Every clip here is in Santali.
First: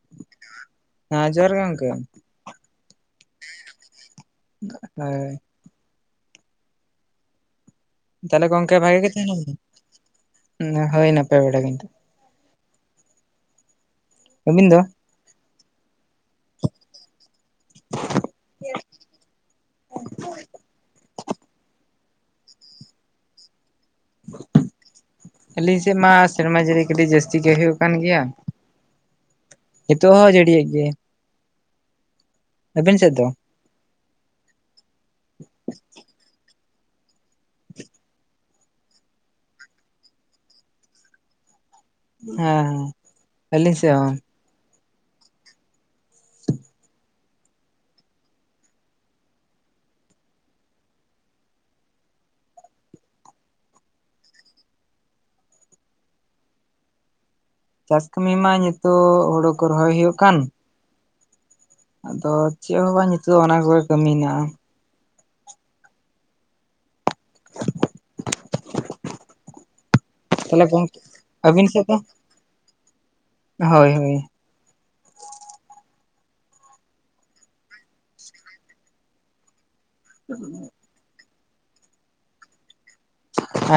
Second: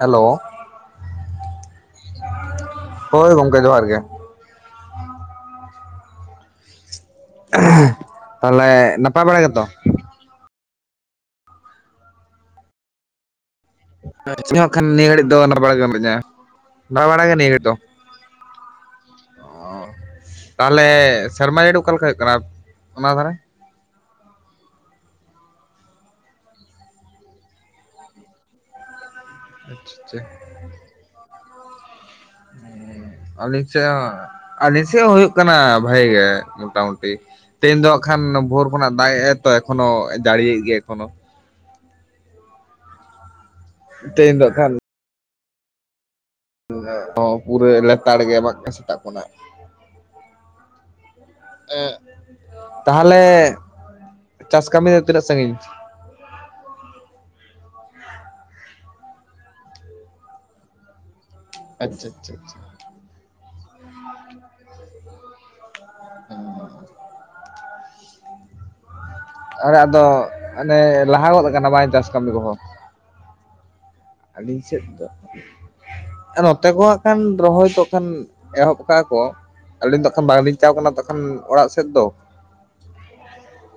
ᱦᱮᱸᱞᱳ ᱦᱮᱸ ᱦᱮᱸ ᱡᱚᱦᱟᱨ ᱜᱮ ᱜᱚᱝᱠᱮ ᱦᱳᱭ ᱜᱚᱝᱠᱮ ᱡᱚᱦᱟᱨ ᱜᱮ ᱦᱳᱭ ᱛᱟᱦᱚᱞᱮ ᱱᱟᱯᱟᱭ ᱵᱟᱲᱟ ᱜᱮᱛᱚ? ᱦᱩᱸ ᱦᱳᱭ ᱱᱟᱯᱟᱭ ᱵᱟᱲᱟ ᱜᱮ ᱱᱤᱛᱚᱜ ᱟᱹᱵᱤᱱ ᱫᱚ? ᱠᱷᱟᱱ ᱱᱤᱭᱟᱹ ᱜᱷᱟᱹᱲᱤᱡ ᱫᱚ ᱱᱟᱯᱟᱭ ᱵᱟᱲ ᱜᱮ ᱢᱤᱱᱟᱧᱟ ᱾ᱱᱟᱯᱟᱭ ᱵᱟᱲ ᱜᱮ ᱱᱤᱭᱟᱹ ᱜᱷᱟᱹᱲᱤᱡ ᱫᱚ᱾ ᱛᱟᱦᱚᱞᱮ ᱥᱮᱨᱢᱟ ᱡᱟᱹᱲᱤ ᱚᱠᱟ ᱞᱮᱠᱟ ᱦᱩᱭᱩᱜ ᱠᱟᱱᱟ ᱚᱱᱟ ᱫᱷᱟᱨᱮ? [inaudible] ᱟᱹᱞᱤᱧ ᱥᱮᱫ ᱢᱟ ᱥᱮᱨᱢᱟ ᱡᱟᱹᱲᱤ ᱠᱟᱹᱴᱤᱡ ᱡᱟᱹᱥᱛᱤ ᱜᱮ ᱦᱩᱭᱩᱜ ᱠᱟᱱ ᱜᱮᱭᱟ᱾ ᱱᱤᱛᱚᱜ ᱟᱪᱪᱷᱟ ᱦᱚᱸ ᱟᱪᱪᱷᱟ ᱡᱟᱹᱲᱤᱭᱮᱫ ᱜᱮᱭᱟᱭ᱾ ᱟᱹᱵᱤᱱ ᱥᱮᱫ ᱫᱚ? ᱟᱹᱞᱤᱧ ᱥᱮᱫ ᱦᱚᱸ ᱟᱹᱞᱤᱧ ᱥᱮᱫ ᱦᱚᱸ ᱦᱩᱭᱩᱜ ᱠᱟᱱᱟ ᱵᱷᱟᱜᱤ ᱜᱮ ᱢᱚᱴᱟᱢᱩᱴᱤ᱾ ᱛᱮᱦᱮᱧ ᱫᱚ ᱦᱜ ᱠᱷᱟᱱ ᱵᱷᱳᱨ ᱠᱷᱚᱱᱟᱜ ᱫᱟᱜ ᱮᱫᱟᱭ ᱛᱚ ᱮᱠᱷᱚᱱᱳ ᱡᱟᱹᱲᱤᱭᱮᱫ ᱜᱮᱭᱟᱭ ᱮᱠᱷᱚᱱᱚ᱾ ᱦᱮᱸ ᱦᱮᱸ᱾ ᱟᱹᱞᱤᱧ ᱥᱮᱫ ᱦᱚᱸ ᱛᱮᱦᱮᱧ ᱫᱚ ᱦᱟᱜ ᱠᱷᱟᱱ᱾ ᱯᱩᱨᱟᱹ ᱞᱮᱛᱟᱲ ᱜᱮ ᱮᱢᱟᱜ ᱠᱟᱱ ᱥᱮᱛᱟᱜ ᱠᱷᱚᱱᱟᱜ᱾ ᱛᱟᱦᱚᱞᱮ ᱪᱟᱥ ᱠᱟᱹᱢᱤ ᱫᱚ ᱛᱤᱱᱟᱹᱜ ᱥᱟᱺᱜᱤᱧ? ᱪᱟᱥ ᱠᱟᱹᱢᱤ ᱢᱟ ᱱᱤᱛᱚᱜ ᱦᱳᱲᱳ ᱠᱚ ᱨᱚᱦᱚᱭ ᱦᱩᱭᱩᱜ ᱠᱟᱱ᱾ ᱟᱪᱪᱷᱟ ᱟᱪᱪᱷᱟ ᱟᱫᱚ ᱟᱪᱪᱷᱟ ᱪᱮᱫ ᱦᱚᱸ ᱵᱟᱝ ᱱᱤᱛᱚᱜ ᱚᱱᱟ ᱠᱚᱜᱮ ᱠᱟᱹᱢᱤ ᱦᱮᱱᱟᱜ-ᱟ᱾ [inaudible] [inaudible] [unintelligible] ᱫᱚ ᱛᱟᱦᱚᱞᱮ ᱚᱱᱮ ᱜᱚᱝᱠᱮ ᱞᱟᱦᱟ ᱜᱚᱫ ᱟᱹᱵᱤᱱ ᱟᱠᱟᱱᱟ ᱥᱮᱫ ᱵᱟᱝ ᱫᱚ ᱪᱟᱥ ᱠᱟᱹᱢᱤ ᱠᱚᱦᱚᱸ? ᱦᱳᱭ ᱦᱳᱭ᱾ ᱟᱹᱞᱤᱸᱧ ᱥᱮᱫ ᱫᱚ᱾ ᱱᱚᱸᱛᱮ ᱠᱚ ᱦᱜ ᱠᱷᱟᱱ ᱨᱚᱦᱚᱭ ᱠᱚ ᱠᱷᱟᱱ ᱮᱦᱚᱵ ᱠᱟᱜᱼᱟ ᱠᱚ᱾ ᱟᱹᱞᱤᱸᱧ ᱫᱚᱠᱷᱟᱱ ᱵᱟᱝᱞᱤᱸᱧ ᱪᱟᱣ ᱟᱠᱟᱱᱟ ᱛᱠᱷᱟᱱ ᱚᱲᱟᱜ ᱥᱮᱫ ᱫᱚ᱾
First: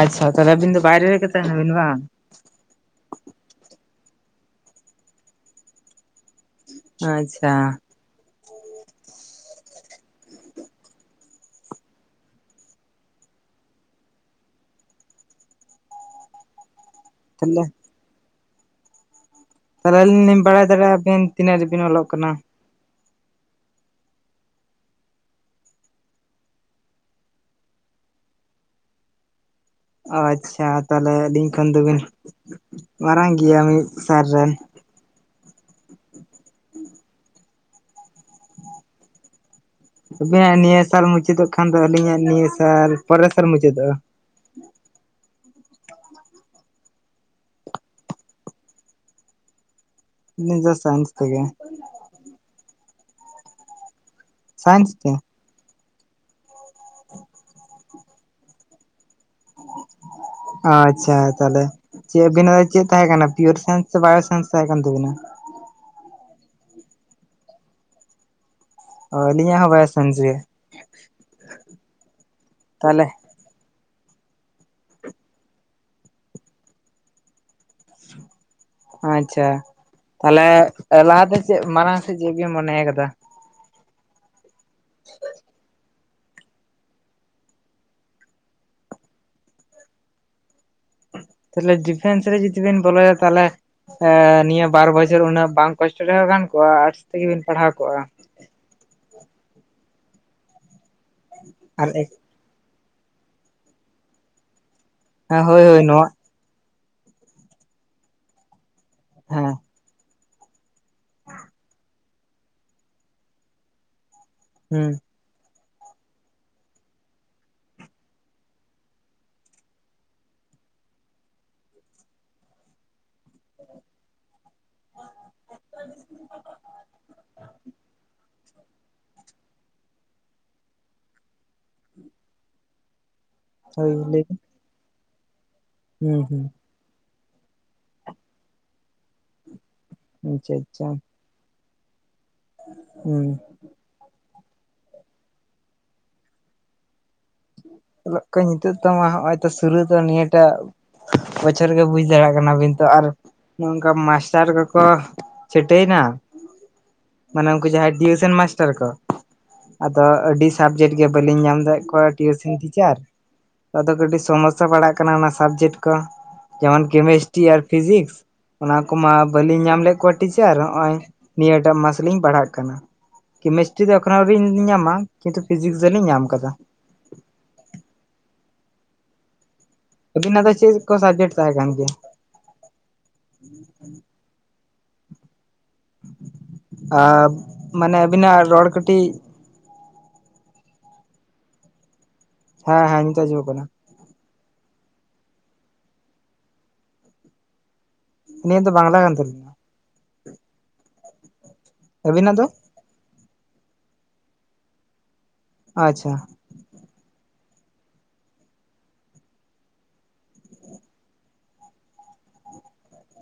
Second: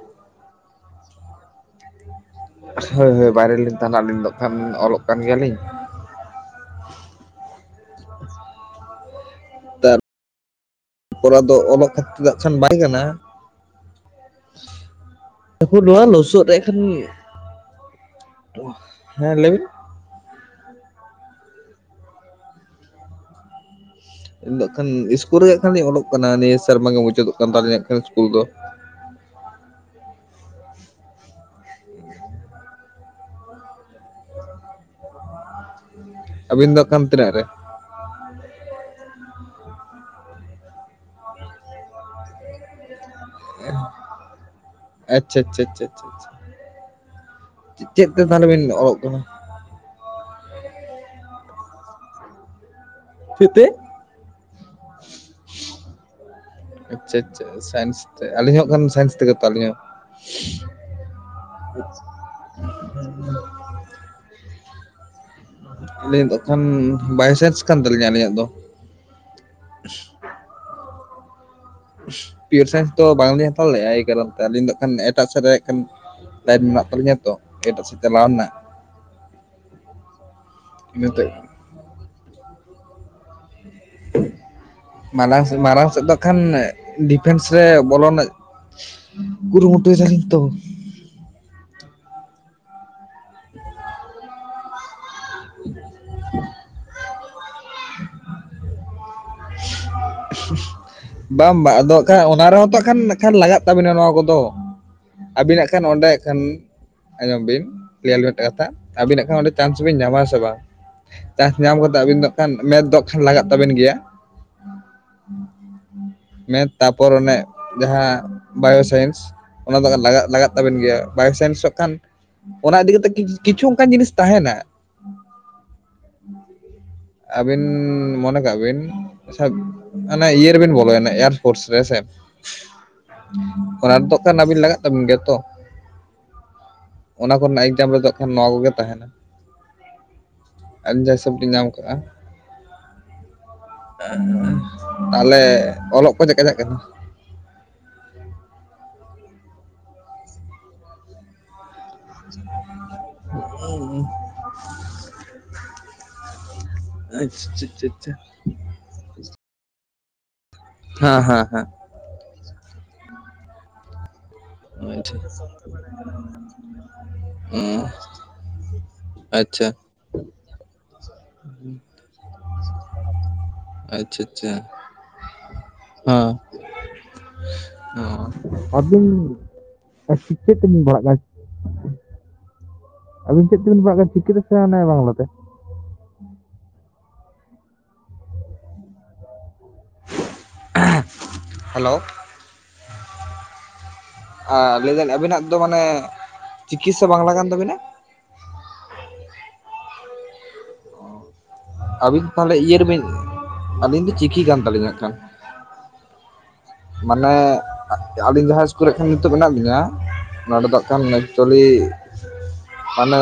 ᱟᱪᱪᱷᱟ ᱛᱟᱦᱚᱞᱮᱵᱤᱱ ᱫᱚ ᱵᱟᱭᱨᱮ ᱨᱮᱜᱮ ᱛᱟᱦᱮᱱᱟ ᱵᱤᱱ ᱵᱟᱝ? ᱦᱳᱭ ᱦᱳᱭ ᱵᱟᱭᱨᱮᱞᱤᱸᱧ ᱛᱟᱸᱦᱮᱱᱟ ᱟᱹᱞᱤᱸᱧ ᱫᱚ ᱠᱷᱟᱱ ᱚᱞᱚᱜ ᱠᱟᱱ ᱜᱮᱭᱟᱞᱤᱸᱧ ᱾ ᱟᱪᱪᱷᱟ᱾ ᱛᱟᱦᱞᱮ ᱟᱫᱚ ᱚᱞᱚᱜ ᱠᱷᱟᱹᱛᱤᱨ ᱪᱮᱫᱟᱜ ᱠᱷᱟᱱ ᱵᱟᱭ ᱜᱟᱱᱟ ᱾ [unintelligible] ᱱᱚᱣᱟ ᱞᱚᱥᱚᱫ ᱨᱮ ᱠᱷᱟᱱ ᱾ ᱛᱟᱞᱮ? ᱦᱮᱸ ᱞᱟᱹᱭ ᱵᱤᱱ᱾ ᱛᱟᱦᱚᱞᱮ ᱟᱹᱞᱤᱸᱧ ᱞᱤᱸᱧ ᱵᱟᱲᱟᱭ ᱫᱟᱲᱮᱭᱟᱜᱼᱟ ᱵᱤᱱ ᱛᱤᱱᱟᱹᱜ ᱨᱮᱵᱤᱸᱱ ᱚᱞᱚᱜ ᱠᱟᱱᱟ? ᱤᱧᱹᱜ ᱠᱷᱟᱱ ᱥᱠᱩᱞ ᱨᱮᱜᱟᱸ ᱠᱷᱟᱱ ᱞᱤᱧ ᱚᱞᱚᱜ ᱠᱟᱱᱟ ᱱᱤᱭᱟᱹ ᱥᱮᱨᱢᱟ ᱜᱮ ᱢᱩᱪᱟᱹᱫᱳᱜ ᱠᱟᱱ ᱛᱟᱞᱤᱧᱟ ᱦᱟᱜ ᱠᱷᱟᱱ ᱥᱠᱩᱞ ᱫᱚ᱾ ᱟᱪᱪᱷᱟ ᱛᱟᱦᱚᱞᱮ ᱟᱹᱞᱤᱸᱧ ᱠᱷᱚᱱ ᱫᱚᱵᱤᱱ ᱢᱟᱨᱟᱝ ᱜᱮᱭᱟ ᱢᱤᱫ ᱥᱟᱨ ᱨᱮᱱ᱾ ᱟᱹᱵᱤᱱ ᱫᱚ ᱠᱟᱱ ᱛᱤᱱᱟᱹᱜ ᱨᱮ? [inaudible] ᱟᱵᱮᱱᱟᱜ ᱱᱤᱭᱟᱹ ᱥᱟᱞ ᱢᱩᱪᱟᱹᱫᱚᱜ ᱠᱷᱟᱱ ᱫᱚ ᱟᱹᱞᱤᱸᱧᱟᱜ ᱱᱤᱭᱟᱹ ᱥᱟᱞ ᱯᱚᱨᱮᱨ ᱥᱟᱞ ᱢᱩᱪᱟᱹᱫᱚᱜᱼᱟ᱾ ᱟᱪᱪᱷᱟ ᱪᱪᱪᱷᱟ ᱪᱷᱟ ᱪᱮᱫ ᱛᱮ ᱛᱟᱦᱚᱞᱮ ᱵᱤᱱ ᱚᱞᱚᱜ ᱠᱟᱱᱟ? ᱟᱞᱤᱸᱧ ᱫᱚ ᱥᱟᱭᱮᱱᱥ ᱛᱮᱜᱮ᱾ ᱪᱮᱫ ᱛᱮ? ᱥᱟᱭᱮᱱᱥ ᱛᱮ᱾ ᱟᱪᱪᱷᱟ ᱟᱪᱪᱷᱟ ᱥᱟᱭᱮᱱᱥ ᱛᱮ ᱟᱹᱞᱤᱧ ᱦᱚᱸᱜ ᱠᱷᱟᱱ ᱥᱟᱭᱮᱱᱥ ᱛᱮ᱾ ᱟᱪᱪᱷᱟ ᱛᱟᱦᱮᱞᱮ ᱪᱮᱫ ᱵᱤᱱᱟᱜ ᱪᱮᱫ ᱛᱟᱦᱮᱸᱠᱟᱱᱟ ᱯᱤᱭᱳᱨ ᱥᱮᱱᱥ? ᱥᱮ ᱵᱟᱭᱳ ᱥᱮᱱᱥ ᱛᱟᱦᱮᱸ ᱠᱟᱱ ᱛᱟᱹᱵᱤᱱᱟ? ᱟᱹᱞᱤᱸᱧ ᱫᱚ ᱠᱷᱟᱱ ᱵᱟᱭᱥᱟᱱᱥ ᱠᱟᱱ ᱛᱟᱹᱞᱤᱸᱧᱟ ᱟᱹᱞᱤᱸᱧᱟᱜ ᱫᱚ᱾ ᱚ ᱟᱹᱞᱤᱧ ᱦᱚᱸ ᱵᱟᱭᱥᱟᱱᱥ ᱜᱮ ᱾ ᱯᱤᱭᱳᱨ ᱥᱟᱭᱮᱱᱥ ᱫᱚ ᱵᱟᱝᱞᱤᱧ ᱦᱟᱛᱟᱣ ᱞᱮᱫᱼᱟ᱾ ᱮᱭ ᱠᱟᱨᱚᱱ ᱛᱮ ᱟᱹᱞᱤᱸᱧ ᱫᱚ ᱠᱷᱟᱱ ᱮᱴᱟᱜ ᱥᱮᱫ ᱨᱮ ᱠᱷᱟᱱ᱾ ᱞᱟᱹᱭᱤᱱ ᱢᱮᱱᱟᱜ ᱛᱟᱹᱟᱞᱤᱸᱧᱟ ᱛᱚ ᱮᱴᱟᱜ ᱥᱮᱫ ᱪᱟᱞᱟᱣᱱᱟ ᱾ ᱟᱪᱪᱷᱟ ᱛᱟᱦᱚᱞᱮ ᱤᱱᱟᱹᱛᱮ ᱞᱟᱦᱟᱛᱮ ᱪᱮᱫ ᱢᱟᱲᱟᱝ ᱥᱮᱫ ᱪᱮᱫ ᱵᱤᱱ ᱢᱚᱱᱮ ᱠᱟᱫᱟ? ᱢᱟᱨᱟᱝ ᱥᱮ ᱢᱟᱨᱟᱝ ᱥᱮᱫ ᱫᱚ ᱠᱷᱟᱱ ᱰᱤᱯᱷᱮᱱᱥ ᱨᱮ ᱵᱚᱞᱚᱱ ᱨᱮᱱᱟᱜ ᱠᱩᱨᱩ ᱢᱩᱴᱩᱭ ᱫᱟᱞᱤᱧ ᱛᱚ᱾ ᱛᱟᱦᱚᱞᱮ ᱰᱤᱯᱷᱮᱱᱥ ᱨᱮ ᱡᱩᱫᱤ ᱵᱮᱱ ᱵᱚᱞᱚᱭᱟ ᱛᱟᱦᱚᱞᱮ ᱱᱤᱭᱟᱹ ᱵᱟᱨ ᱵᱚ ᱪᱷᱚᱨ ᱩᱱᱟᱹᱜ ᱵᱟᱝ ᱠᱚᱥᱴᱚ ᱨᱮᱦᱚᱸ ᱜᱟᱱ ᱠᱚᱜᱼᱟ ᱟᱨᱴᱥ ᱛᱮᱜᱮᱵᱤᱱ ᱯᱟᱲᱦᱟᱣ ᱠᱚᱜᱼᱟ᱾ ᱵᱟᱝ ᱵᱟ ᱟᱫᱚ ᱦᱟᱸᱜ ᱠᱷᱟᱱ ᱟᱨ ᱚ ᱱᱟ ᱨᱮᱦᱚᱸ ᱛᱚ ᱦᱟᱸᱜ ᱠᱷᱟᱱ ᱱᱟᱸᱜ ᱠᱷᱟᱱ ᱞᱟᱜᱟᱜ ᱛᱟᱵᱤᱱᱟ ᱱᱚᱣᱟ ᱠᱚᱫᱚ? ᱦᱳᱭ ᱟᱹᱵᱤᱱᱟᱜ ᱦᱳᱭ ᱠᱷᱟᱱ ᱱᱚᱣᱟ ᱚᱸᱰᱮ ᱦᱟᱸᱜ ᱠᱷᱟᱱ ᱟᱸᱡᱚᱢ ᱵᱤᱱ ᱠᱞᱤᱭᱟᱨᱞᱤ ᱢᱤᱫᱴᱮᱡ ᱠᱟᱛᱷᱟ ᱟᱹᱵᱤᱱᱟᱜ ᱦᱟᱸᱜ ᱠᱷᱟᱱ ᱦᱮᱸ ᱚᱸᱰᱮ ᱪᱟᱱᱥ ᱵᱤᱱ ᱧᱟᱢᱟ ᱟᱥᱮ ᱵᱟᱝ? ᱪᱟᱥ ᱧᱟᱢ ᱠᱟᱛᱮ ᱟᱹᱵᱤᱱ ᱫᱚ ᱦᱟᱸᱜ ᱠᱷᱟᱱ ᱢᱮᱫ ᱫᱚ ᱦᱟᱸᱜ ᱠᱷᱟᱱ ᱞᱟᱜᱟᱜ ᱛᱟᱹᱵᱮᱱ ᱜᱮᱭᱟ᱾ ᱦᱩᱸ᱾ ᱢᱮᱫᱽ ᱛᱟᱯᱚᱨ ᱚᱱᱮ ᱡᱟᱦᱟᱸ ᱵᱟᱭᱳᱥᱟᱭᱮᱱᱥ, ᱚᱱᱟ ᱫᱚ ᱞᱟᱜ ᱞᱟᱜᱟᱜ ᱛᱟᱵᱮᱱ ᱜᱮᱭᱟ ᱵᱟᱭᱳᱥᱟᱭᱮᱱᱥᱚᱜ ᱦᱟᱸᱜ ᱠᱷᱟᱱ ᱚᱱᱟ ᱤᱫᱤ ᱠᱟᱛᱮᱜ ᱠᱤᱪᱷᱩ ᱚᱱᱠᱟᱱ ᱡᱤᱸᱱᱤᱥ ᱛᱟᱸᱦᱮᱱᱟ, ᱟᱹᱵᱤᱱ ᱢᱚᱱᱮ ᱠᱟᱜ ᱵᱤᱱ ᱟᱪᱪᱷᱟ ᱚᱱᱮ ᱤᱭᱟᱹ ᱨᱮ ᱵᱤᱱ ᱵᱚᱞᱚᱭᱱᱟ ᱮᱟᱨᱯᱳᱴᱥ ᱨᱮ ᱦᱮᱸᱥᱮ, ᱦᱳᱭ ᱚᱱᱟ ᱨᱮᱫᱚ ᱞᱟᱹᱭ ᱦᱟᱹᱜ ᱵᱤᱱ ᱠᱷᱟᱱ ᱟᱵᱤᱱ ᱞᱟᱜᱟᱜ ᱛᱟᱵᱤᱱ ᱜᱮᱭᱟ ᱛᱚ᱾ ᱦᱩᱸ ᱦᱩᱸ᱾ ᱚᱱᱟ ᱠᱚᱨᱮᱱᱟᱜ ᱮᱠᱡᱟᱢ ᱨᱮᱫᱚ ᱦᱟᱸᱜ ᱠᱷᱟᱱ ᱱᱚᱣᱟ ᱠᱚᱜᱮ ᱛᱟᱦᱮᱸᱱᱟ ᱟᱪᱪᱷᱟ [unintelligible] ᱟᱪᱪᱷᱟ ᱯᱚᱛᱚᱵᱤᱸᱧ ᱧᱟᱢ ᱠᱟᱜᱼᱟ᱾ ᱦᱩᱸ᱾ ᱛᱟᱦᱞᱮ ᱚᱞᱚᱜ ᱠᱚ ᱪᱮᱫ ᱠᱟ ᱪᱟᱞᱟᱜ ᱠᱟᱱᱟ? ᱚᱞᱚᱜ ᱠᱚᱧ ᱱᱤᱛᱚᱜ ᱛᱚᱢᱟ ᱦᱚᱸᱜ ᱚᱭ ᱛᱚ ᱥᱩᱨᱩ ᱫᱚ ᱱᱤᱭᱟᱹ ᱴᱟᱜ ᱵᱚᱪᱷᱚᱨ ᱜᱮ ᱵᱩᱡ ᱫᱟᱲᱮ ᱠᱟᱱᱟ ᱵᱤᱱ ᱛᱚ ᱟᱨ ᱱᱚᱝᱠᱟ ᱢᱟᱥᱴᱟᱨ ᱠᱚ ᱠᱚ ᱪᱷᱟᱹᱴᱟᱹᱭᱱᱟ ᱢᱟᱱᱮ ᱩᱱᱠᱩ ᱡᱟᱦᱟᱸᱭ ᱴᱤᱭᱩᱥᱮᱱ ᱢᱟᱥᱴᱟᱨ ᱠᱚ, ᱟᱫᱚ ᱟᱹᱰᱤ ᱥᱟᱵᱡᱮᱠᱴ ᱜᱮ ᱟᱪᱪᱷᱟ ᱵᱟᱹᱞᱤᱧ ᱟᱪᱪᱷᱟ ᱧᱟᱢ ᱟᱪᱪᱷᱟ ᱫᱟᱭᱮᱜ ᱠᱚᱣᱟ ᱴᱤᱭᱩᱥᱮᱱ ᱴᱤᱪᱟᱨ, ᱟᱫᱚ ᱠᱟᱹᱴᱤᱡ ᱥᱚᱢᱚᱥ ᱥᱟ ᱦᱮᱸ ᱯᱟᱲᱟᱜ ᱦᱮᱸ ᱦᱮᱸ ᱠᱟᱱᱟ ᱟᱪᱪᱷᱟ ᱚᱱᱟ ᱥᱟᱵᱡᱮᱠᱴ ᱠᱚ ᱡᱮᱢᱚᱱ ᱠᱮᱢᱮᱥᱴᱨᱤ ᱟᱨ ᱚᱸ ᱯᱷᱤᱡᱤᱠᱥ ᱚᱱᱟ ᱠᱚᱢᱟ ᱵᱟᱹᱞᱤᱧ ᱟᱪᱪᱷᱟ ᱧᱟᱢ ᱞᱮᱫ ᱠᱚᱣᱟ ᱴᱤᱪᱟᱨ ᱦᱚᱸᱜ-ᱚᱭ ᱱᱤᱭᱟᱹᱴᱟᱜ ᱢᱟᱥ ᱞᱤᱧ ᱯᱟᱲᱦᱟᱜ ᱠᱟᱱᱟ᱾ ᱠᱮᱢᱮᱥᱴᱨᱤ ᱫᱚ ᱮᱠᱷᱚᱱᱳᱣ ᱟᱪᱪᱷᱟ ᱟᱣᱨᱤᱧ ᱟᱪᱪᱷᱟ ᱧᱟᱢᱟ ᱠᱤᱱᱛᱩ ᱯᱷᱤᱡᱤᱠᱥ ᱫᱚᱞᱤᱧ ᱧᱟᱢ ᱠᱟᱫᱟ᱾ ᱚ ᱟᱵᱤᱱ ᱟᱵᱤᱱᱟᱜ ᱫᱚ ᱪᱮᱫ ᱠᱚ ᱥᱟᱵᱡᱮᱠᱴ ᱛᱟᱦᱮᱸ ᱠᱟᱱ ᱜᱮᱭᱟ? ᱟᱹᱵᱤᱱ ᱪᱮᱫ ᱛᱮᱵᱤᱱ ᱯᱟᱲᱟᱜ ᱠᱟᱱᱟ, ᱪᱤᱠᱤ ᱛᱮ ᱥᱮ ᱟᱱᱮ ᱵᱟᱝᱞᱟ ᱛᱮ? ᱟᱵ ᱢᱟᱱᱮ ᱟᱹᱵᱤᱱᱟᱜ ᱨᱚᱲ ᱠᱟᱹᱴᱤᱡ ᱦᱮᱞᱳ᱾ ᱦᱮᱸ ᱦᱮᱸ ᱱᱤᱛᱚᱜ ᱟᱡᱚᱢᱚᱜ ᱠᱟᱱᱟ᱾ ᱟ ᱞᱟᱹᱭ ᱫᱟᱹᱧ ᱟᱵᱤᱱᱟᱜ ᱫᱚ ᱢᱟᱱᱮ ᱪᱤᱠᱤ ᱥᱮ ᱵᱟᱝᱞᱟ ᱠᱟᱱ ᱛᱟᱵᱤᱱᱟ? ᱟᱞᱤᱧᱟᱜ ᱫᱚ ᱵᱟᱝᱞᱟ ᱠᱟᱱ ᱛᱟᱞᱤᱧᱟ ᱾ ᱟᱹᱵᱤᱱ ᱟᱹᱵᱤᱱᱟᱜ ᱫᱚ ᱛᱟᱦᱞᱮ ᱤᱭᱟᱹ ᱨᱮᱵᱤᱱ, ᱟᱹᱞᱤᱧ ᱫᱚ ᱪᱤᱠᱤ ᱠᱟᱱ ᱛᱟᱹᱞᱤᱧᱟ ᱦᱟᱸᱜ ᱠᱷᱟᱱ᱾ ᱟᱪᱪᱷᱟ᱾ ᱢᱟᱱᱮ ᱟᱹᱞᱤᱧ ᱡᱟᱦᱟᱸ ᱤᱥᱠᱩᱞ ᱨᱮᱜ ᱦᱟᱸᱜ ᱠᱷᱟᱱ ᱱᱤᱛᱚᱜ ᱢᱮᱱᱟᱜ ᱞᱤᱧᱟ ᱱᱚᱣᱟ ᱨᱮᱫᱚ ᱦᱟᱸᱜ ᱠᱷᱟᱱ ᱮᱠᱪᱩᱭᱟᱹᱞᱤ ᱢᱟᱱᱮ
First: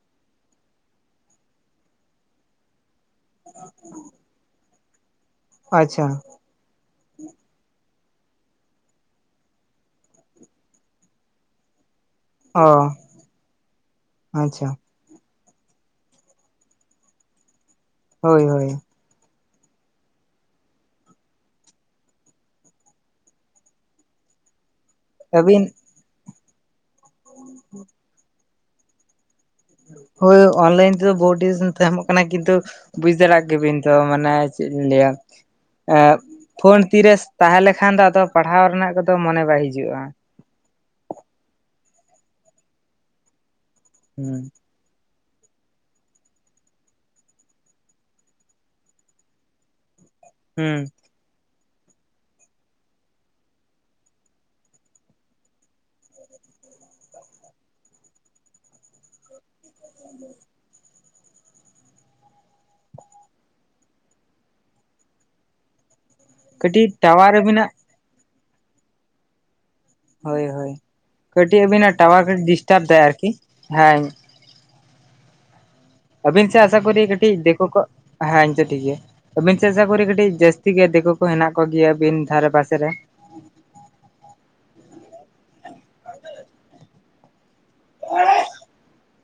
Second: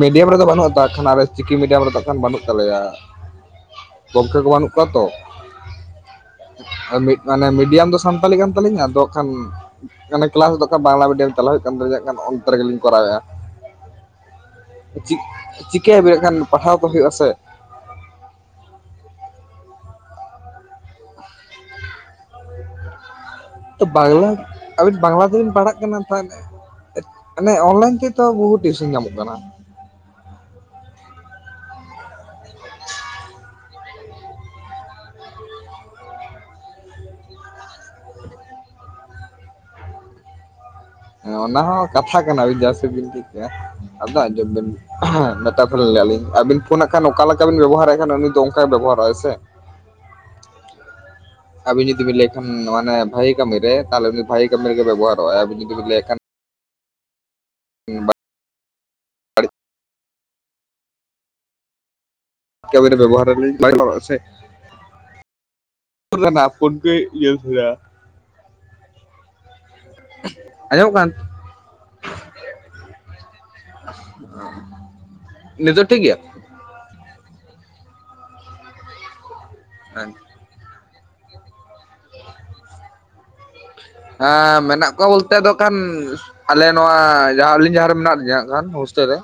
ᱢᱤᱰᱤᱭᱟᱢ ᱨᱮᱫᱚ ᱵᱟᱹᱱᱩᱜ ᱟᱛᱚ, ᱦᱟᱸᱜ ᱠᱷᱟᱱ ᱟᱞᱮ ᱪᱤᱠᱤ ᱢᱤᱰᱤᱭᱟᱢ ᱨᱮᱫᱚ ᱦᱟᱸᱜ ᱠᱷᱟᱱ ᱵᱟᱹᱱᱩᱜ ᱛᱟᱞᱮᱭᱟ, ᱜᱚᱝᱠᱮ ᱠᱚ ᱵᱟᱹᱱᱩᱜ ᱠᱚᱣᱟ ᱛᱚ, ᱟᱪᱪᱷᱟ᱾ ᱢᱤᱫ ᱢᱟᱱᱮ ᱢᱤᱰᱤᱭᱟᱢ ᱫᱚ ᱥᱟᱱᱛᱟᱞᱤ ᱠᱟᱱ ᱛᱟᱞᱤᱧᱟ ᱟᱫᱚ ᱦᱟᱸᱜ ᱠᱷᱟᱱ ᱢᱟᱱᱮ ᱠᱮᱞᱟᱥ ᱫᱚ ᱠᱷᱟᱱ ᱵᱟᱝᱞᱟ ᱢᱤᱰᱤᱭᱟᱢ ᱪᱟᱞᱟᱜ ᱦᱩᱭᱩᱜ ᱠᱟᱱ ᱛᱟᱞᱤᱧᱟ ᱦᱟᱸᱜ ᱠᱷᱟᱱ ᱾ ᱱᱚᱛᱮ ᱚ ᱨᱮᱜᱮᱞᱤᱧ ᱠᱚᱨᱟᱣ ᱭᱮᱜ-ᱟ᱾ ᱟᱪᱪᱷᱟ ᱪᱤᱠ ᱪᱤᱠᱟᱹᱭᱟ ᱵᱮᱱ ᱦᱟᱸᱜ ᱠᱷᱟᱱ ᱯᱟᱲᱦᱟᱣ ᱠᱚ ᱦᱩᱭᱩᱜ-ᱟ ᱥᱮ ᱦᱳᱭ ᱦᱳᱭ ᱵᱟᱝᱞᱟ ᱟᱹᱵᱤᱱ ᱵᱟᱝᱞᱟ ᱛᱮᱵᱤᱱ ᱟᱹᱵᱤᱱ ᱯᱟᱲᱦᱟᱜ ᱠᱟᱱᱟ ᱛᱟᱦᱞᱮ ᱢᱟᱱᱮ ᱚᱱᱞᱟᱭᱤᱱ ᱜᱮᱛᱚ ᱴᱤᱭᱩᱥᱮᱱ ᱧᱟᱢᱚᱜ ᱠᱟᱱᱟ᱾ ᱦᱳᱭ ᱚᱱ ᱞᱟᱭᱤᱱ ᱛᱮᱫᱚ ᱵᱳᱨᱰ ᱴᱤᱥ ᱛᱟᱭᱚᱢᱚᱜ ᱠᱟᱱᱟᱭ ᱠᱤᱱᱛᱩ ᱵᱩᱡ ᱫᱟᱲᱮ ᱭᱟᱜ ᱠᱮᱵᱤᱱ ᱛᱚ, ᱢᱟᱱᱮ ᱪᱮᱫ ᱤᱧ ᱞᱟᱹᱭᱟ? ᱮ ᱯᱷᱳᱱ ᱛᱤᱨᱮ ᱛᱟᱦᱮᱸ ᱞᱮᱠᱷᱟᱱ ᱫᱚ ᱟᱫᱚ ᱯᱟᱲᱦᱟᱣ ᱨᱮᱱᱟᱜ ᱠᱚᱫᱚ ᱢᱚᱱᱮ ᱵᱟᱭ ᱦᱤᱡᱩᱜᱼᱟ᱾ ᱦᱮᱸ ᱚᱱᱟ ᱦᱚᱸ ᱠᱟᱛᱷᱟ ᱠᱟᱱᱟ, ᱵᱤᱱᱫᱟᱥ ᱵᱤᱱ ᱴᱤᱠ ᱠᱟᱜᱼᱟ ᱟᱫᱚ ᱦᱩᱸ ᱟᱡᱚᱢ ᱵᱤᱱ ᱦᱮᱸ ᱢᱮᱛᱟᱯᱚᱨᱮ ᱞᱟᱹᱭᱮ ᱟᱞᱤᱧ ᱟᱹᱵᱤᱱ ᱯᱷᱳᱱ ᱦᱟᱜ ᱠᱷᱟᱱ ᱚᱠᱟ ᱞᱮᱠᱟ ᱵᱤᱱ ᱵᱮᱵᱚᱦᱟᱨᱮᱫ ᱠᱷᱟᱱ ᱩᱱᱤ ᱫᱚ ᱚᱱᱠᱟᱭ ᱵᱮᱵᱚᱦᱟᱨᱚᱜ ᱟᱭ ᱥᱮ᱾ ᱦᱩᱸ ᱟᱵᱤᱱ ᱡᱩᱫᱤ ᱵᱮᱱ ᱞᱟᱹᱭ ᱠᱷᱟᱱ ᱱᱚᱣᱟ ᱢᱟᱱᱮ ᱵᱷᱟᱹᱜᱤ ᱠᱟᱹᱢᱤ ᱨᱮ ᱛᱟᱦᱞᱮ ᱩᱱᱤ ᱵᱷᱟᱹᱜᱤ ᱠᱟᱹᱢᱤ ᱨᱮᱜᱮᱭ ᱵᱮᱵᱚᱦᱟᱨᱚᱜᱼᱟᱭ, ᱟᱵᱤᱱ ᱡᱩᱫᱤ ᱵᱮᱱ ᱞᱟᱹᱭᱟᱜ ᱠᱷᱟᱱ [unintelligible] [inaudible] ᱠᱟᱹᱢᱤ ᱨᱮ ᱵᱮᱵᱚᱦᱟᱨᱟᱞᱤᱧ, ᱵᱟᱜ ᱜᱟᱱᱚᱜ-ᱟ ᱥᱮ᱾ ᱟᱱᱟ ᱯᱷᱳᱱ ᱠᱟᱹᱴᱤᱡ ᱯᱮ ᱴᱟᱣᱟᱨ ᱤᱭᱟᱹ ᱜᱮᱭᱟ᱾ ᱟᱹᱵᱤᱱᱟᱜ ᱦᱳᱭ ᱦᱳᱭ, ᱟᱸᱡᱚᱢᱚᱜ ᱠᱟᱱ ᱠᱟᱹᱴᱤᱡ ᱟᱵᱤᱱᱟᱜ ᱴᱟᱣᱟᱨ ᱰᱤᱥᱴᱟᱵ ᱫᱟᱭ ᱟᱨᱠᱤ, ᱦᱮᱸ᱾ ᱱᱤᱛᱚᱜ ᱴᱷᱤᱠ ᱜᱮᱭᱟ? ᱟᱹᱵᱤᱱ ᱥᱮᱜ ᱟᱥᱟ ᱠᱚᱨᱤ, ᱠᱟᱹᱴᱤᱡ ᱫᱤᱠᱩ ᱠᱚ ᱦᱮᱸ ᱱᱤᱛᱚᱜ ᱴᱷᱤᱠ ᱜᱮᱭᱟ ᱟᱵᱤᱱ ᱥᱮ ᱟᱥᱟ ᱠᱚᱨᱮ ᱠᱟᱹᱴᱤᱡ ᱡᱟᱹᱥ ᱴᱷᱤᱠ ᱜᱮᱭᱟ, ᱫᱤᱠᱩ ᱠᱚ ᱦᱮᱱᱟᱜ ᱠᱚ ᱜᱮᱭᱟ ᱵᱤᱱ ᱫᱷᱟᱨᱮ ᱯᱟᱥᱮ ᱨᱮ᱾ ᱦᱮᱸ ᱢᱮᱱᱟᱜ ᱠᱚᱣᱟ ᱵᱚᱞᱛᱮ ᱟᱫᱚ ᱠᱷᱟᱱ ᱟᱞᱮ ᱱᱚᱣᱟ ᱡᱟᱦᱟᱸ ᱯᱮ ᱦᱚᱲ ᱢᱮᱱᱟᱜ ᱞᱮᱭᱟ ᱦᱟᱸᱜ ᱠᱷᱟᱱ ᱦᱳᱥᱴᱮᱞ ᱨᱮ᱾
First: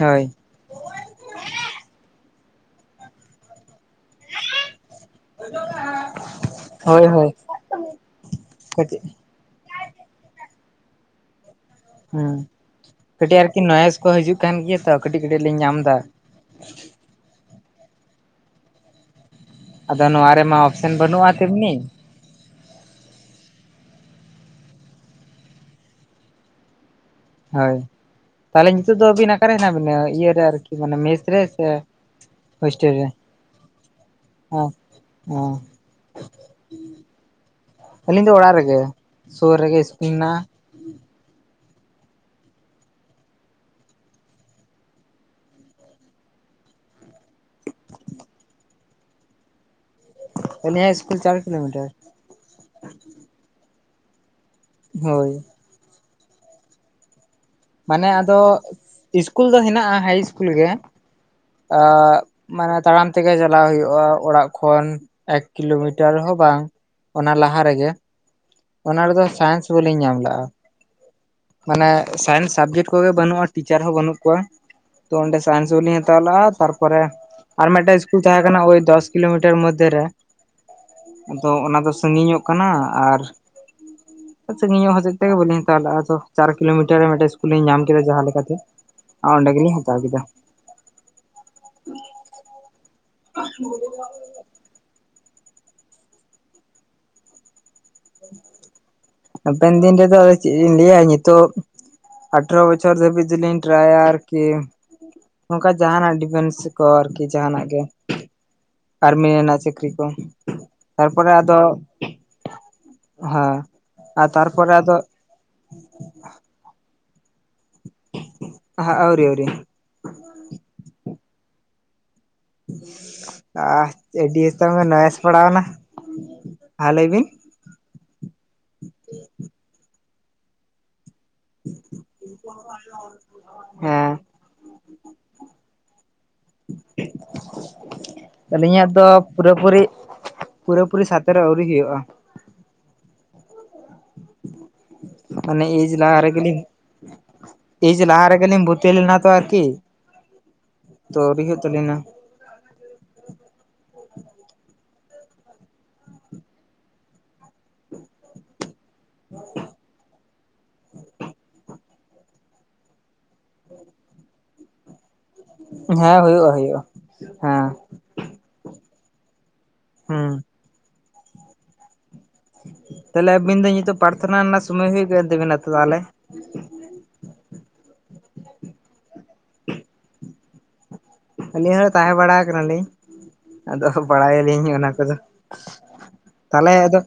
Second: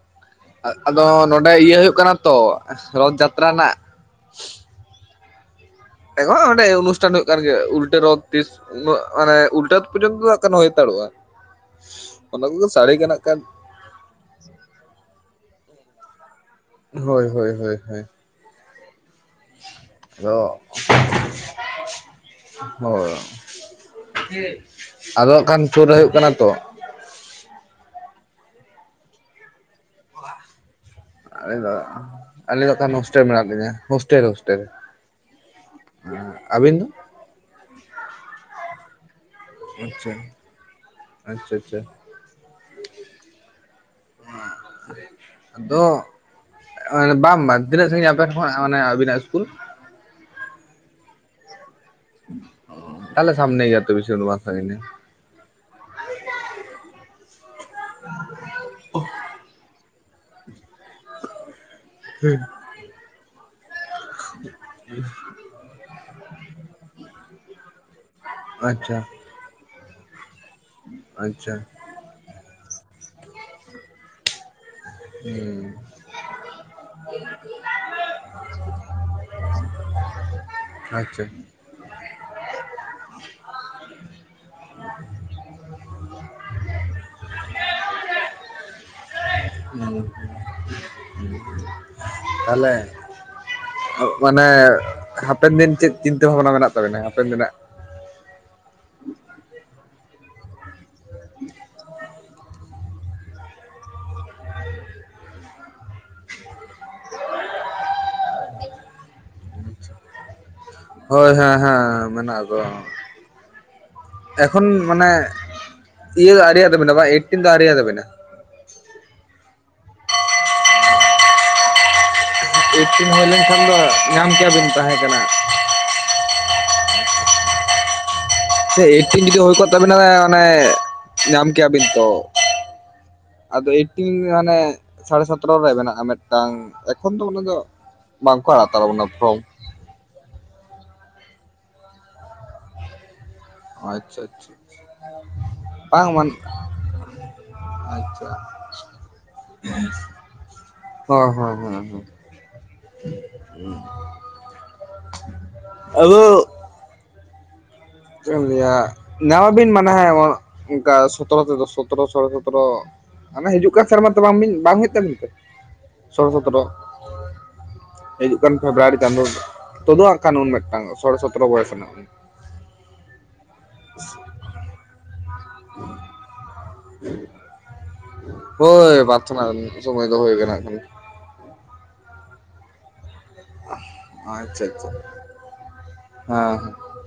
ᱦᱳᱭ ᱟᱫ ᱟᱫᱚ ᱱᱚᱸᱰᱮ ᱤᱭᱟᱹ ᱦᱩᱭᱩᱜ ᱠᱟᱱᱟ ᱛᱚ ᱨᱚᱛᱷ ᱡᱟᱛᱨᱟ ᱨᱮᱱᱟᱜ [inaudible] ᱮᱱᱦᱚ ᱚᱸᱰᱮ ᱦᱳᱭ ᱚᱱᱩᱥᱴᱷᱟᱱ ᱦᱩᱭᱩᱜ ᱦᱳᱭ ᱠᱟᱱ ᱜᱮᱭᱟ ᱩᱞᱴᱟᱹ ᱨᱚᱛ ᱛᱤᱥ ᱠᱟᱹᱴᱤᱡ ᱢᱟᱱᱮ ᱩᱞᱴᱟᱹ ᱯᱚᱨᱡᱚᱱᱛᱚ ᱠᱟᱱ ᱦᱳᱭᱛᱟᱲᱼᱟ᱾ ᱦᱮᱸ ᱠᱷᱟᱱ ᱠᱟᱹᱴᱤᱡ ᱟᱨᱠᱤ ᱱᱚᱭᱮᱥ ᱠᱚ ᱦᱤᱡᱩᱜ ᱠᱟᱱ ᱜᱮᱭᱟ ᱛᱚ ᱠᱟᱹᱴᱤᱡ ᱠᱟᱹᱴᱤᱡ ᱞᱤᱧ ᱧᱟᱢ ᱫᱟ᱾ ᱦᱳᱭ ᱦᱳᱭ ᱦᱳᱭ ᱦᱳᱭ᱾ ᱟᱫᱚ ᱱᱚᱣᱟ ᱨᱮᱢᱟ ᱚᱯᱥᱚᱱ ᱵᱟᱹᱱᱩᱜᱼᱟ ᱛᱮᱢᱱᱤ᱾ ᱦᱳᱭ ᱟᱫᱚ ᱦᱟᱜ ᱠᱷᱟᱱ ᱥᱩᱨ ᱨᱮ ᱦᱩᱭᱩᱜ ᱠᱟᱱᱟ ᱛᱚ ᱾ ᱦᱳᱭ ᱛᱟᱦᱚᱞᱮ ᱱᱤᱛᱳᱜ ᱫᱚ ᱟᱹᱵᱤᱱ ᱚᱠᱟᱨᱮ ᱦᱮᱱᱟᱜ ᱵᱤᱱᱟ? ᱤᱭᱟᱹᱨᱮ ᱟᱨᱠᱤ ᱢᱟᱱᱮ ᱢᱮᱥ [unintelligible] ᱨᱮ ᱟᱞᱮ ᱥᱮ ᱫᱚ ᱟᱞᱮ ᱫᱚ ᱚᱠᱷᱟᱱ ᱦᱳᱥᱴᱮᱞ ᱨᱮ ᱢᱮᱱᱟᱜ ᱞᱤᱧᱟ ᱦᱳᱥᱴᱮᱞ ᱨᱮ ᱦᱳᱥᱴᱮᱞ ᱨᱮ ᱦᱮᱸ ᱾ ᱚ [unintelligible] ᱟᱹᱵᱤᱱ ᱫᱚ? ᱟᱹᱞᱤᱧ ᱫᱚ ᱚᱲᱟᱜ ᱨᱮᱜᱮ᱾ ᱥᱩᱨ ᱨᱮᱜᱮ ᱤᱥᱠᱩᱞ ᱟᱪᱪᱷᱟ ᱢᱮᱱᱟᱜᱼᱟ ᱟᱪᱪᱷᱟ ᱟᱪᱪᱷᱟ [inaudible] [inaudible] ᱦᱮ ᱟᱫᱚ ᱵᱟᱝ ᱵᱟᱝ ᱛᱤᱱᱟᱹᱜ ᱥᱟᱺᱜᱤᱧᱟ ᱟᱯᱮᱱ ᱠᱷᱚᱜ ᱢᱟᱱᱮ ᱟᱵᱤᱱᱟᱜ ᱤᱥᱠᱩᱞ᱾ ᱟᱹᱞᱤᱧᱟᱜ ᱤᱥᱠᱩᱞ ᱪᱟᱨ ᱠᱤᱞᱳᱢᱤᱴᱟᱨ᱾ ᱛᱟᱦᱞᱮ ᱥᱟᱢᱱᱮ ᱜᱮᱭᱟ ᱛᱚ ᱵᱤᱥᱤ ᱫᱚ ᱵᱟᱝ ᱥᱟᱹᱝᱜᱤᱧᱟ᱾ ᱦᱳᱭ ᱢᱟᱱᱮ ᱟᱫᱚ ᱤᱥᱠᱩᱞ ᱫᱚ ᱦᱮᱱᱟᱜᱼᱟ ᱦᱟᱭ ᱤᱥᱠᱩᱞ ᱜᱮ᱾ ᱮᱜ ᱢᱟᱱᱮ ᱛᱟᱲᱟᱢ ᱛᱮᱜᱮ ᱪᱟᱞᱟᱣ ᱦᱩᱭᱩᱜᱼᱟ ᱚᱲᱟᱜ ᱠᱷᱚᱱ ᱮᱠ ᱠᱤᱞᱳᱢᱤᱴᱟᱨ ᱦᱚᱸ ᱵᱟᱝ ᱚᱱᱟ ᱞᱟᱦᱟ ᱨᱮᱜᱮ᱾ ᱟᱪᱪᱷᱟ ᱚᱱᱟ ᱨᱮᱫᱚ ᱥᱟᱭᱮᱱᱥ ᱵᱟᱞᱤᱧ ᱧᱟᱢ ᱞᱟᱜᱼᱟ᱾ ᱟᱪᱪᱷᱟ᱾ ᱢᱟᱱᱮ ᱥᱟᱭᱮᱱᱥ ᱥᱟᱵᱽᱡᱮᱠᱴ ᱠᱚᱜᱮ ᱵᱟᱹᱱᱩᱜᱼᱟ ᱴᱤᱪᱟᱨ ᱦᱚᱸ ᱵᱟᱹᱱᱩᱜ ᱠᱚᱣᱟ᱾ ᱛᱚ ᱚᱸᱰᱮ ᱥᱟᱭᱮᱱᱥ ᱦᱩᱸ ᱵᱟᱞᱤᱧ ᱦᱟᱛᱟᱣ ᱞᱟᱜ-ᱟ ᱛᱟᱨᱯᱚᱨᱮ᱾ ᱟᱨ ᱢᱤᱫᱴᱟᱝ ᱤᱥᱠᱩᱞ ᱛᱟᱦᱮᱸ ᱠᱟᱱᱟ ᱳᱭ ᱫᱚᱥ ᱠᱤᱞᱳᱢᱤᱴᱟᱨ ᱢᱚᱫᱽᱫᱷᱮ ᱨᱮ ᱟᱪᱪᱷᱟ ᱟᱫᱚ ᱚᱱᱟ ᱫᱚ᱾ ᱥᱟᱺᱜᱤᱧᱚᱜ ᱠᱟᱱᱟ ᱟᱨ ᱥᱟᱺᱜᱤᱧᱚᱜ ᱦᱚᱛᱮᱡ ᱛᱮ ᱵᱟᱹᱞᱤᱧ ᱦᱟᱛᱟᱣ ᱞᱮᱫᱼᱟ ᱟᱫᱚ᱾ ᱪᱟᱨ ᱠᱤᱞᱳᱢᱤᱴᱟᱨ ᱨᱮ ᱢᱤᱫᱴᱮᱡ ᱤᱥᱠᱩᱞᱤᱧ ᱧᱟᱢ ᱠᱮᱫᱟ ᱡᱟᱦᱟᱸ ᱞᱮᱠᱟᱛᱮ᱾ ᱟᱨ ᱚᱸᱰᱮ ᱜᱮᱞᱤᱧ ᱦᱟᱛᱟᱣ ᱦᱳᱭ ᱠᱮᱫᱟ ᱛᱟᱦᱞᱮ ᱵᱟᱝ [inaudible] ᱢᱟᱱᱮ ᱦᱟᱯᱮᱱ ᱫᱤᱱ ᱪᱮᱫ ᱪᱤᱱᱛᱟᱹ ᱵᱷᱟᱵᱱᱟ ᱢᱮᱱᱟᱜ ᱛᱟᱵᱮᱱᱟ ᱦᱟᱯᱮᱱ ᱫᱤᱱᱟᱜ? ᱦᱟᱯᱮᱱ ᱫᱤᱱ ᱨᱮ ᱫᱚ ᱟᱫᱚ ᱪᱮᱫ ᱤᱧ ᱞᱮᱭᱟ ᱱᱤᱛᱚᱜ ᱟᱴᱷᱮᱨᱚ᱾ ᱵᱚᱪᱷᱚᱨ ᱫᱷᱟᱹᱵᱤᱡ ᱫᱚᱞᱤᱧ ᱴᱨᱟᱭᱟ ᱟᱨᱠᱤ᱾ ᱱᱚᱝᱠᱟ ᱡᱟᱦᱟᱱᱟᱜ ᱰᱤᱯᱷᱮᱱᱥ ᱠᱚ ᱟᱨᱠᱤ ᱡᱟᱦᱟᱱᱟᱜ ᱜᱮ᱾ ᱟᱨᱢᱤᱱᱟ ᱪᱟᱹᱠᱨᱤ ᱠᱚ᱾ ᱦᱳᱭ ᱛᱟᱨᱯᱚᱨᱮ ᱦᱮᱸ ᱟᱫᱚ ᱦᱮᱸ ᱢᱮᱱᱟᱜ ᱫᱚ᱾ ᱦᱮᱸ ᱟᱨ ᱮᱠᱷᱚᱱ ᱛᱟᱨᱯᱚᱨᱮ ᱟᱫᱚ ᱢᱟᱱᱮ ᱤᱭᱟᱹ ᱫᱚ ᱟᱨᱮ ᱛᱟᱵᱤᱱᱟ ᱵᱟ ᱮᱭᱤᱴᱤᱱ ᱫᱚ ᱟᱨᱮᱭᱟ ᱛᱟᱵᱤᱱᱟ? ᱦᱟᱜ ᱟᱣᱨᱤ ᱟᱣᱨᱤ᱾ ᱮᱭᱤᱴᱴᱤᱱ ᱦᱩᱭ ᱞᱮᱱᱠᱷᱟᱱ ᱟ ᱫᱚ ᱧᱟᱢ ᱟᱹᱰᱤᱛ ᱠᱮᱭᱟᱵᱤᱱ ᱛᱟᱦᱮᱸ ᱱᱚᱭᱮᱥ ᱠᱟᱱᱟ ᱯᱟᱲᱟᱣᱱᱟ ᱟᱞᱮ ᱜᱮ᱾ ᱥᱮ ᱮᱭᱤᱴᱴᱤᱱ ᱡᱩᱫᱤ ᱦᱩᱭ ᱠᱚᱜ ᱛᱟᱵᱮᱱᱟ ᱢᱟᱱᱮ [inaudible] ᱧᱟᱢ ᱠᱮᱭᱟᱵᱤᱱ ᱛᱚ ᱟᱫᱚ ᱦᱮᱸ ᱮᱭᱤᱴᱴᱤᱱ ᱦᱟᱱᱮ᱾ ᱥᱟᱲᱮ ᱥᱚᱛᱮᱨᱚ ᱨᱮ ᱢᱮᱱᱟᱜᱼᱟ ᱢᱤᱫᱴᱟᱝ ᱮᱠᱷᱚᱱ ᱫᱚ ᱚᱱᱟ ᱫᱚ ᱵᱟᱝᱠᱚ ᱟᱲᱟᱛᱟᱲᱟᱵᱚᱱᱟ ᱯᱷᱨᱚᱢ᱾ ᱛᱵᱩᱨᱤ [unintelligible] ᱯᱩᱨᱟᱹ ᱯᱩᱨᱤ ᱥᱟᱛᱮᱨᱚ ᱟᱹᱣᱨᱤ ᱦᱩᱭᱩᱜᱼᱟ᱾ ᱟᱪᱪᱷᱟ ᱟᱪᱪᱷᱟ᱾ ᱢᱟᱱᱮ ᱮᱡ ᱵᱟᱝ ᱞᱟᱦᱟ ᱢᱟᱱ ᱨᱮᱜᱮ ᱞᱤᱧ᱾ ᱮᱡ ᱞᱟᱦᱟ ᱟᱪᱪᱷᱟ ᱨᱮᱜᱮᱞᱤᱧ ᱵᱷᱩᱨᱛᱤ ᱞᱮᱱᱟ ᱛᱚ ᱟᱨᱠᱤ ᱦᱚᱸ ᱛᱳᱣᱨᱤ ᱦᱚᱸ ᱦᱩᱭᱩᱜ ᱦᱚᱸ ᱛᱟᱞᱤᱱᱟ᱾ ᱦᱚᱸ ᱟᱫᱚ [inaudible] ᱪᱮᱫ ᱮᱢ ᱞᱟᱭᱟ ᱱᱟᱣᱟ ᱵᱤᱱ ᱢᱟᱱᱮ ᱚᱱᱠᱟ ᱥᱚᱛᱮᱨᱚ ᱛᱮ ᱫᱚ᱾ ᱥᱚᱛᱮᱨᱚ ᱥᱲᱮ ᱥᱚᱛᱨᱚ ᱢᱟᱱᱮ ᱦᱤᱡᱩᱜ ᱠᱟᱱ ᱥᱮᱨᱢᱟ ᱛᱮ ᱵᱟᱝ ᱵᱤᱱ ᱵᱟᱝ ᱦᱩᱭᱩᱜ ᱛᱟᱵᱤᱱ ᱛᱮ? ᱦᱮᱸ ᱥᱳᱲᱮ ᱦᱩᱭᱩᱜᱼᱟ ᱥᱚᱛᱨᱚ ᱦᱩᱭᱩᱜᱼᱟ ᱦᱮᱸ᱾ ᱦᱤᱡᱩᱜ ᱠᱟᱱ ᱯᱷᱮᱵᱽᱨᱩᱣᱟᱨᱤ ᱪᱟᱸᱫᱚ ᱛᱩᱫᱩ ᱟᱜ ᱦᱩᱸ ᱠᱷᱟᱱ ᱩᱱ ᱢᱤᱫᱴᱟᱝ ᱥᱚ ᱥᱚᱛᱮᱨᱚ ᱵᱚᱭᱚᱥ ᱦᱱᱟᱜ᱾ ᱛᱟᱦᱚᱞᱮ ᱟᱹᱵᱤᱱ ᱫᱚ ᱱᱤᱛᱚᱜ ᱯᱟᱨᱷᱚᱱᱟ ᱨᱮᱱᱟᱜ ᱥᱳᱚᱢᱚᱭ ᱦᱩᱭ ᱠᱟᱱᱟᱱ ᱛᱟᱹᱵᱤᱱᱟ ᱛᱚ ᱛᱟᱦᱚᱞᱮ᱾ [unintelligible] ᱦᱳᱭ ᱵᱟᱨᱛᱚᱱᱟ ᱥᱚᱢᱚᱭ ᱫᱚ ᱦᱩᱭ ᱠᱟᱱᱟ ᱮᱠᱷᱚ᱾ ᱟᱹᱞᱤᱧ ᱦᱚᱸ ᱛᱟᱦᱮᱸ ᱵᱟᱲᱟ ᱠᱟᱱᱟ ᱞᱤᱧ᱾ ᱟᱫᱚ ᱵᱟᱲᱟᱭᱟ ᱟᱪᱪᱷᱟ ᱞᱤᱧ ᱚᱱᱟ ᱟᱪᱪᱷᱟ ᱠᱚᱫᱚ ᱦᱮᱸ ᱛᱟᱦᱚᱞᱮ ᱦᱮᱸ ᱟᱫᱚ᱾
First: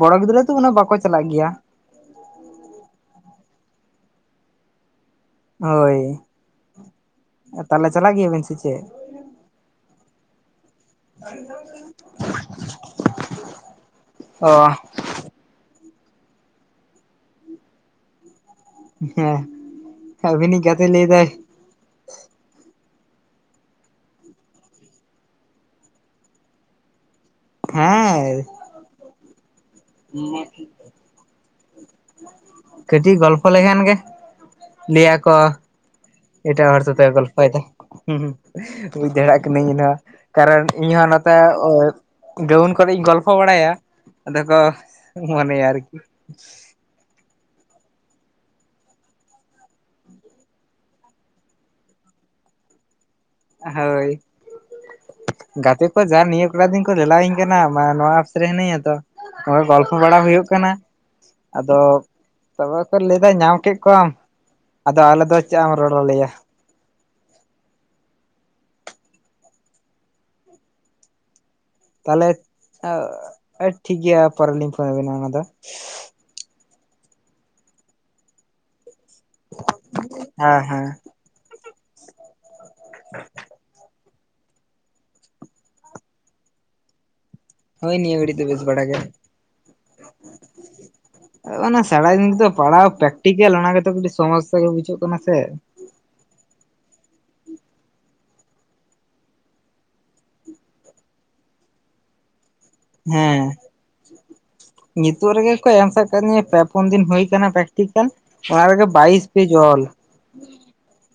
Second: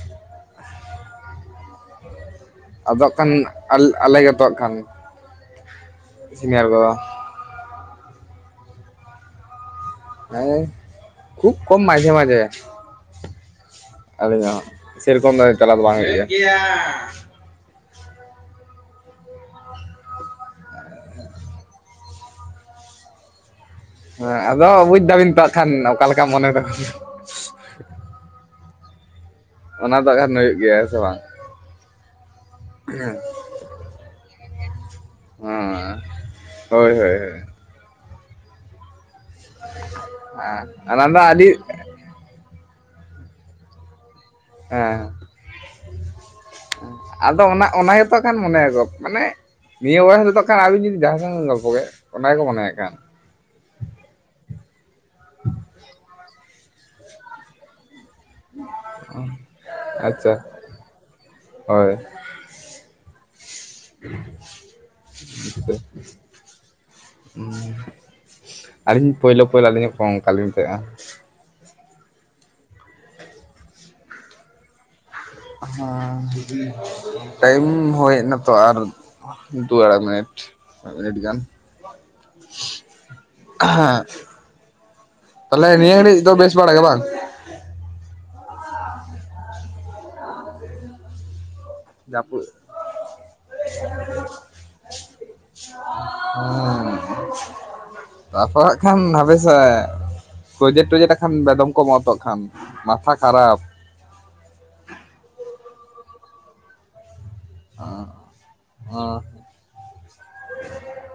ᱵᱚᱲᱚ ᱜᱤᱫᱽᱨᱟᱹ ᱛᱚ ᱩᱱᱟᱜ ᱵᱟᱠᱚ ᱪᱟᱞᱟᱜ ᱜᱮᱭᱟ᱾ ᱟᱫᱚᱜ ᱠᱷᱟᱱ ᱟᱞᱮ ᱜᱮᱛᱚᱜ ᱠᱷᱟᱱ᱾ ᱦᱳᱭ ᱥᱤᱱᱤᱭᱟᱨ ᱠᱚᱫᱚ ᱛᱟᱦᱞᱮ ᱪᱟᱞᱟᱜ ᱜᱮᱭᱟᱵᱮᱱ ᱥᱮ ᱪᱮᱫ? ᱦᱮᱸ ᱠᱷᱩᱵ ᱠᱚᱢ ᱢᱟᱡᱮ ᱢᱟᱡᱮ᱾ ᱟᱞᱤᱧ ᱚ ᱦᱚᱸ ᱥᱮᱨᱚᱠᱚᱢ ᱫᱚ ᱪᱟᱞᱟᱣ ᱫᱚ ᱵᱟᱝ ᱦᱩᱭᱩᱜ ᱜᱤᱭᱟ᱾ ᱦᱮᱸ ᱟᱹᱵᱤᱱᱤ ᱜᱟᱛᱮ ᱞᱟᱹᱭᱫᱟᱭ᱾ ᱦᱮᱸ ᱟᱫᱚ ᱵᱩᱡ ᱫᱟᱵᱤᱱ ᱛᱚ ᱠᱷᱟᱱ ᱚᱠᱟ ᱞᱮᱠᱟ ᱢᱚᱱᱮ ᱫᱚ᱾ ᱦᱮᱸ ᱚᱱᱟ ᱫᱚ ᱦᱟᱸᱜ ᱠᱷᱟᱱ ᱦᱩᱭᱩᱜ ᱜᱮᱭᱟ ᱦᱮᱸ ᱥᱮ ᱵᱟᱝ ᱠᱟᱤᱡᱤ ᱜᱚᱞᱯᱷᱚ᱾ ᱜᱚᱞᱯᱷᱚ ᱞᱮᱠᱷᱟᱱ ᱜᱮ ᱞᱤᱭ ᱠᱚ᱾ ᱦᱮᱸ ᱮᱴᱟᱜ ᱦᱚᱲ ᱦᱳᱭ ᱥᱟᱛᱮᱜ-ᱮ ᱦᱳᱭ ᱦᱳᱭ ᱜᱚᱞᱯᱷᱚᱭ ᱫᱟᱭ ᱵᱩᱡᱫᱟᱲᱮ ᱠᱟᱹᱱᱟᱹᱧ ᱤᱧ ᱦᱚᱸ, ᱠᱟᱨᱚᱱ ᱤᱧ ᱚᱱᱟ ᱦᱚᱸ ᱫᱚ ᱱᱚᱛᱮ ᱟᱹᱰᱤ ᱜᱨᱟᱣᱩᱱᱰ ᱠᱚᱨᱮᱜᱧ ᱜᱚᱞᱯᱷᱚ ᱵᱟᱲᱟᱭᱟ ᱟᱫᱚ ᱠᱚ ᱦᱮᱸ ᱢᱚᱱᱮᱭᱟ ᱟᱨᱠᱤ᱾ ᱟᱫᱚ ᱚᱱᱟ ᱚᱱᱟ ᱜᱮᱛᱚ ᱠᱷᱟᱱ ᱢᱚᱱᱮᱭᱟ ᱠᱚ ᱢᱟᱱᱮ ᱱᱤᱭᱟᱹ ᱵᱚᱭᱮᱥ ᱨᱮᱫᱚ ᱦᱟᱸᱜ ᱠᱷᱟᱱ ᱟᱵᱤᱱ ᱡᱩᱫᱤ ᱡᱟᱦᱟᱸᱭ ᱥᱟᱸᱶ ᱵᱮᱱ ᱜᱚᱞᱯᱚ ᱠᱮᱛ ᱚᱱᱟ ᱜᱮᱠᱚ ᱢᱚᱱᱮᱭᱟ ᱦᱟᱸᱜ ᱠᱷᱟᱱ ᱾ ᱦᱳᱭ, ᱜᱟᱛᱮ ᱠᱚ ᱡᱟ ᱱᱤᱭᱟᱹ ᱠᱚᱴᱟ ᱫᱤᱱ ᱠᱚ ᱞᱮᱞᱟᱣᱤᱧ ᱠᱟᱱᱟ ᱢᱟ ᱱᱚᱣᱟ ᱦᱤᱱᱟᱹᱧ-ᱟ ᱛᱚ ᱱᱚᱜ-ᱚᱭ ᱜᱚᱞᱯᱚ ᱵᱟᱲᱟ ᱟᱪᱪᱷᱟ ᱦᱩᱭᱩᱜ ᱠᱟᱱᱟ᱾ ᱟᱫᱚ ᱦᱳᱭ ᱛᱚᱵᱮ ᱠᱚ ᱞᱟᱹᱭ ᱮᱫᱟ ᱧᱟᱢ ᱠᱮᱫ ᱠᱚᱣᱟᱢ᱾ ᱟᱫᱚ ᱟᱞᱮ ᱫᱚ ᱪᱮᱫᱟᱜ ᱮᱢ ᱨᱚᱲ ᱟᱞᱮᱭᱟ᱾ ᱟᱹᱞᱤᱧ ᱯᱳᱭᱞᱳ ᱯᱳᱭᱞᱳ ᱟᱹᱞᱤᱧ ᱦᱚᱸᱠᱚ ᱚᱱᱠᱟ ᱞᱤᱧ ᱛᱟᱦᱮᱸᱫ-ᱟ᱾ ᱛᱟᱦᱚᱞᱮ ᱴᱷᱤᱠᱜᱮᱭᱟ ᱯᱚᱨᱮ ᱞᱤᱧ ᱯᱷᱳᱱ ᱟᱵᱤᱱᱟ ᱚᱱᱟ ᱫᱚ᱾ ᱦᱮᱸ ᱴᱟᱭᱤᱢ ᱦᱳᱭ ᱦᱮᱡ ᱱᱟᱛᱚ ᱟᱨ ᱫᱩ ᱟᱲᱟᱭ ᱢᱤᱱᱤᱴ, ᱦᱮᱸ ᱦᱮᱸ ᱢᱤᱫ ᱢᱤᱱᱤᱴ ᱜᱟᱱ [unintelligible] ᱛᱟᱦᱚᱞᱮ ᱱᱤᱭᱟᱹ ᱜᱷᱟᱹᱲᱤᱡ ᱫᱚ ᱵᱮᱥ ᱵᱟᱲᱟ ᱜᱮ ᱵᱟᱝ? ᱦᱳᱭ ᱱᱤᱭᱟᱹ ᱜᱷᱟᱲᱤᱡ ᱫᱚ ᱵᱮᱥ ᱵᱟᱲᱟ ᱜᱮ᱾ [unintelligible] ᱥᱟᱨᱟ ᱡᱟᱹᱯᱩᱫ ᱧᱤᱫᱟᱹ ᱯᱟᱲᱦᱟᱣ ᱯᱮᱠᱴᱤᱠᱮᱞ ᱚᱱᱟ ᱜᱮᱛᱚ ᱠᱟᱹᱴᱤᱡ ᱥᱚᱢᱚᱥᱥᱟ ᱜᱮ ᱵᱩᱡᱷᱟᱹᱜ ᱠᱟᱱᱟ ᱥᱮ᱾ ᱦᱮᱸ ᱛᱟᱨᱯᱚᱨ ᱦᱟᱸᱜ ᱠᱷᱟᱱ ᱦᱟᱯᱮᱥᱮ ᱯᱨᱚᱡᱮᱠᱴ ᱴᱚᱡᱮᱠᱴ ᱦᱟᱸᱜ ᱠᱷᱟᱱ ᱵᱮᱫᱚᱢ ᱠᱚ ᱮᱢᱚᱜ-ᱟ ᱦᱟᱸᱜ ᱠᱷᱟᱱ᱾ ᱢᱟᱛᱷᱟ ᱦᱮᱸ ᱠᱷᱟᱨᱟᱯ ᱱᱤᱛᱚᱜ ᱨᱮᱜᱮ ᱠᱚ ᱮᱢ ᱥᱟᱵ ᱟᱠᱟᱤᱧᱟᱹ ᱯᱮ ᱯᱩᱱ ᱫᱤᱱ ᱦᱩᱭ ᱟᱠᱟᱱᱟ ᱯᱨᱤᱠᱴᱤᱠᱮᱞ ᱚᱱᱟ ᱨᱮᱜᱮ ᱚ ᱵᱟᱭᱤᱥ ᱯᱮᱡ ᱚᱞ᱾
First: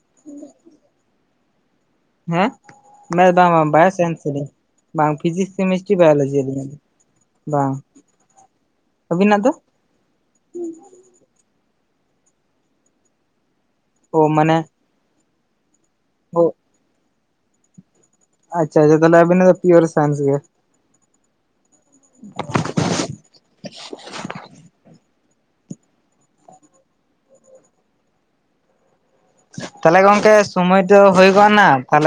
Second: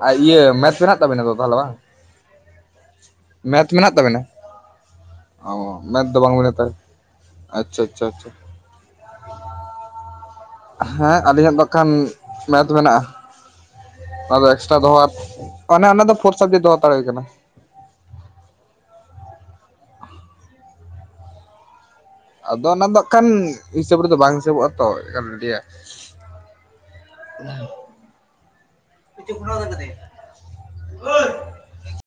ᱟᱨ ᱤᱭᱟᱹ ᱢᱮᱛᱷ ᱢᱮᱱᱟᱜ ᱛᱟᱵᱤᱱᱟ ᱛᱚ ᱛᱟᱦᱚᱞᱮ ᱵᱟᱝ? ᱦᱮᱸ ᱵᱟᱝ ᱢᱮᱛᱷ ᱵᱟᱝ ᱢᱮᱱᱟᱜ ᱛᱟᱵᱮᱱᱟ ᱵᱟᱭᱳᱥᱟᱭᱮᱱᱥ ᱛᱟᱞᱤᱧ ᱵᱟᱝ ᱯᱷᱤᱡᱤᱠᱥ, ᱚ ᱠᱮᱢᱤᱥᱴᱨᱤ, ᱢᱮᱛᱷ ᱫᱚ ᱵᱟᱝ ᱵᱟᱭᱳᱞᱚᱡᱤ ᱵᱮᱱ ᱟᱹᱞᱤᱧᱟᱜ ᱦᱟᱛᱟᱣᱟ ᱫᱚ᱾ ᱟᱪᱪᱷᱟ ᱟᱪᱪᱷᱟ ᱟᱪᱪᱷᱟ ᱚᱵᱤᱱᱟᱜ ᱫᱚ? ᱦᱮᱸ ᱟᱹᱞᱤᱧᱟᱜ ᱫᱚ ᱠᱷᱟᱱ ᱢᱮᱛᱷ ᱢᱮᱱᱟᱜᱼᱟ ᱚ ᱟᱫᱚ ᱢᱟᱱᱮ ᱮᱠᱥᱴᱨᱟ ᱫᱚᱦᱚ ᱢᱟᱱᱮ ᱚᱱᱮ ᱚᱱᱟ ᱫᱚ ᱯᱷᱳᱨ ᱚ ᱥᱟᱵᱡᱮᱴ ᱫᱚᱦᱚ ᱦᱟᱛᱟᱲ ᱦᱳᱭ ᱠᱟᱱᱟ᱾ ᱟᱪᱪᱷᱟ ᱟᱪᱪᱷᱟ ᱛᱟᱦᱚᱞᱮ ᱟᱵᱤᱱᱟᱜ ᱫᱚ ᱯᱤᱭᱳᱨ ᱥᱟᱭᱥ ᱜᱮ᱾ ᱟᱫᱚ ᱚᱱᱟ ᱫᱚ ᱦᱟᱸᱜ ᱠᱷᱟᱱ ᱦᱤᱥᱟᱹᱵ ᱨᱮᱫᱚ ᱵᱟᱝ ᱦᱤᱥᱟᱹᱵᱚᱜᱼᱟ ᱛᱚ [unintelligible] [unintelligible] ᱞᱟᱹᱭᱟ ᱛᱟᱦᱚᱞᱮ ᱜᱚᱝᱠᱮ ᱥᱚᱢᱚᱭ ᱫᱚ ᱦᱩᱭ ᱜᱚᱜᱱᱟ᱾